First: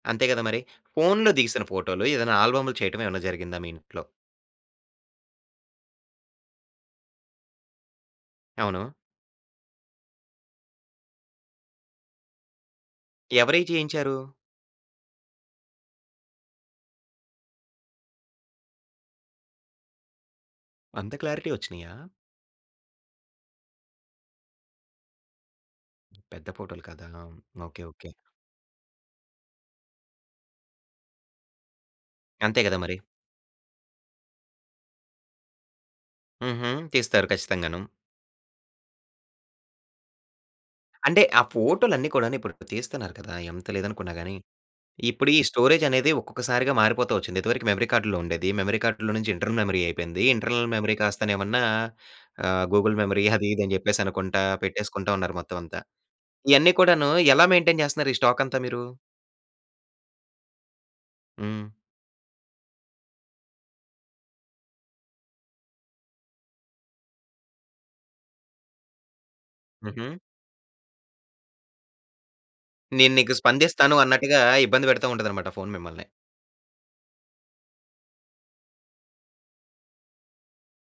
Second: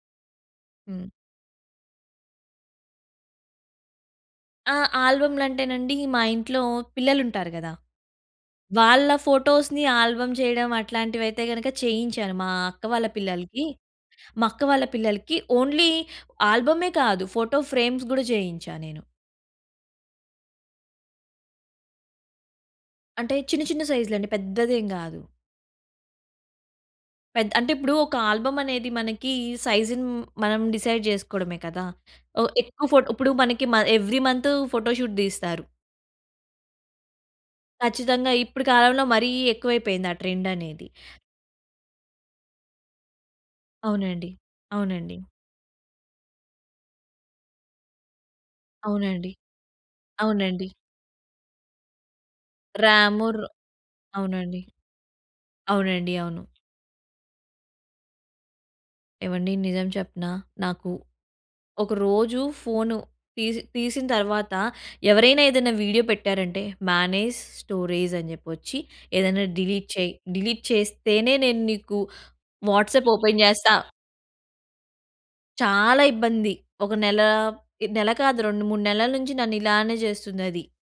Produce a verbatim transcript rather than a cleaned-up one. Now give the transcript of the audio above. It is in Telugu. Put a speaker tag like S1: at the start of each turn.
S1: అంతే కదా మరి.
S2: హ్మ్.
S1: ఫోన్లో దిగిసిన ఫోటోలు ఏదైనా ఆల్బమ్లు చేయటం ఏమైనా జరిగిందా మీ ఇంట్లో?
S2: ఆ! ఆల్బమ్లంటేనండి మా ఇంట్లో పిల్లలు ఉంటారు కదా!
S1: అవును.
S2: వాళ్ళ ఫోటోస్‌ని ఆల్బమ్ చేయడం అట్లాంటివయితే గనక చేయించాను. మా అక్క వాళ్ళ పిల్లలకి.
S1: ఎవరు‌యి చేయించారు?
S2: మా అక్క వాళ్ళ పిల్లలకి ఓన్లీ ఆల్బ‌మే కాదు, ఫోటో ఫ్రేమ్స్ కూడా చేయించా నేను.
S1: అంత క్లారిటీ వచ్చినాయా?
S2: అంటే చిన్న, చిన్న సైజ్‌లండి పెద్ద‌దేం కాదు.
S1: పెద్ద ఫోటో‌లు కదా
S2: పెద్ అంటే
S1: ఓకే.
S2: ఇప్పుడు
S1: ఓకే.
S2: ఒక ఆల్బమ్ అనేది మనకి, సైజ్‌ని మనం డిసైడ్ చేసుకోవడమే కదా! ఒ
S1: అంతే కదా
S2: ఏకువ
S1: మరి.
S2: ఫోట్ ఇప్పుడు మనకి మ ఎవ్రీ మంత్తు ఫోటో షూట్ తీస్తారు.
S1: హుహు. తీస్తారు ఖచ్చితంగాను.
S2: కచ్చితంగా. ఇప్పుడు కాలంలో మరి ఎక్కువ అయిపోయింది. ఆ ట్రెండ్ అనేది.
S1: అంటే, ఆ ఫోటోలన్ని కూడా‌ను ఇప్పుడు తీస్తున్నారు కదా! ఎంత లేదు అనుకున్న
S2: అవునండి.
S1: గాని.
S2: అవునండి.
S1: ఇప్పుడు ఈ స్టోరేజ్ అనేది ఒక్కొక్కసారిగా మారిపోతూ వచ్చింది. ఇంతవరకు మెమరీ కార్డ్‌లో ఉండేది. మెమరీ కార్డ్‌లో
S2: అవునండి.
S1: నుంచి, ఇంటర్నల్ మెమరీ అయిపోయింది.
S2: అవునండి.
S1: ఇంటర్నల్ మెమరీ కాస్తనే ఏమన్నా ఆహ్, గూగుల్ మెమరీ
S2: రాముర్
S1: అది, ఇది అని చెప్పేసి అనుకుంట
S2: అవునండి.
S1: పెట్టేసుకుంట ఉన్నారు మొత్తం అంతా.
S2: అవునండి. అవును.
S1: ఇయన్ని కూడాను, ఎలా మెయింటైన్ చేస్తున్నారు ఈ స్టాక్ అంతా మీరు?
S2: ఏవండీ నిజం చెప్పనా, నాకు
S1: హ్మ్.
S2: ఒక రోజు ఫోను తీసి తీసిన తరువాత, ఎవరైనా ఏదైనా వీడియో పెట్టారంటే, మేనేజ్ స్టోరీజ్ అని చెప్పి వచ్చి ఏదైనా డిలీట్
S1: హుహు.
S2: చెయి. డిలీట్ చేస్తేనే నేను నీకు వాట్సాప్
S1: నేను నీకు
S2: ఓపెన్ చేస్తా
S1: స్పందిస్తాను అన్నట్టుగా ఇబ్బంది పెడతా ఉంటది అనమాట. ఫోన్
S2: చాలా
S1: మిమ్మల్ని.
S2: ఇబ్బంది. ఒక నెల ఇ నెల కాదు రెండు మూడు నెలల నుంచి నన్ను ఇలానే చేస్తుందది.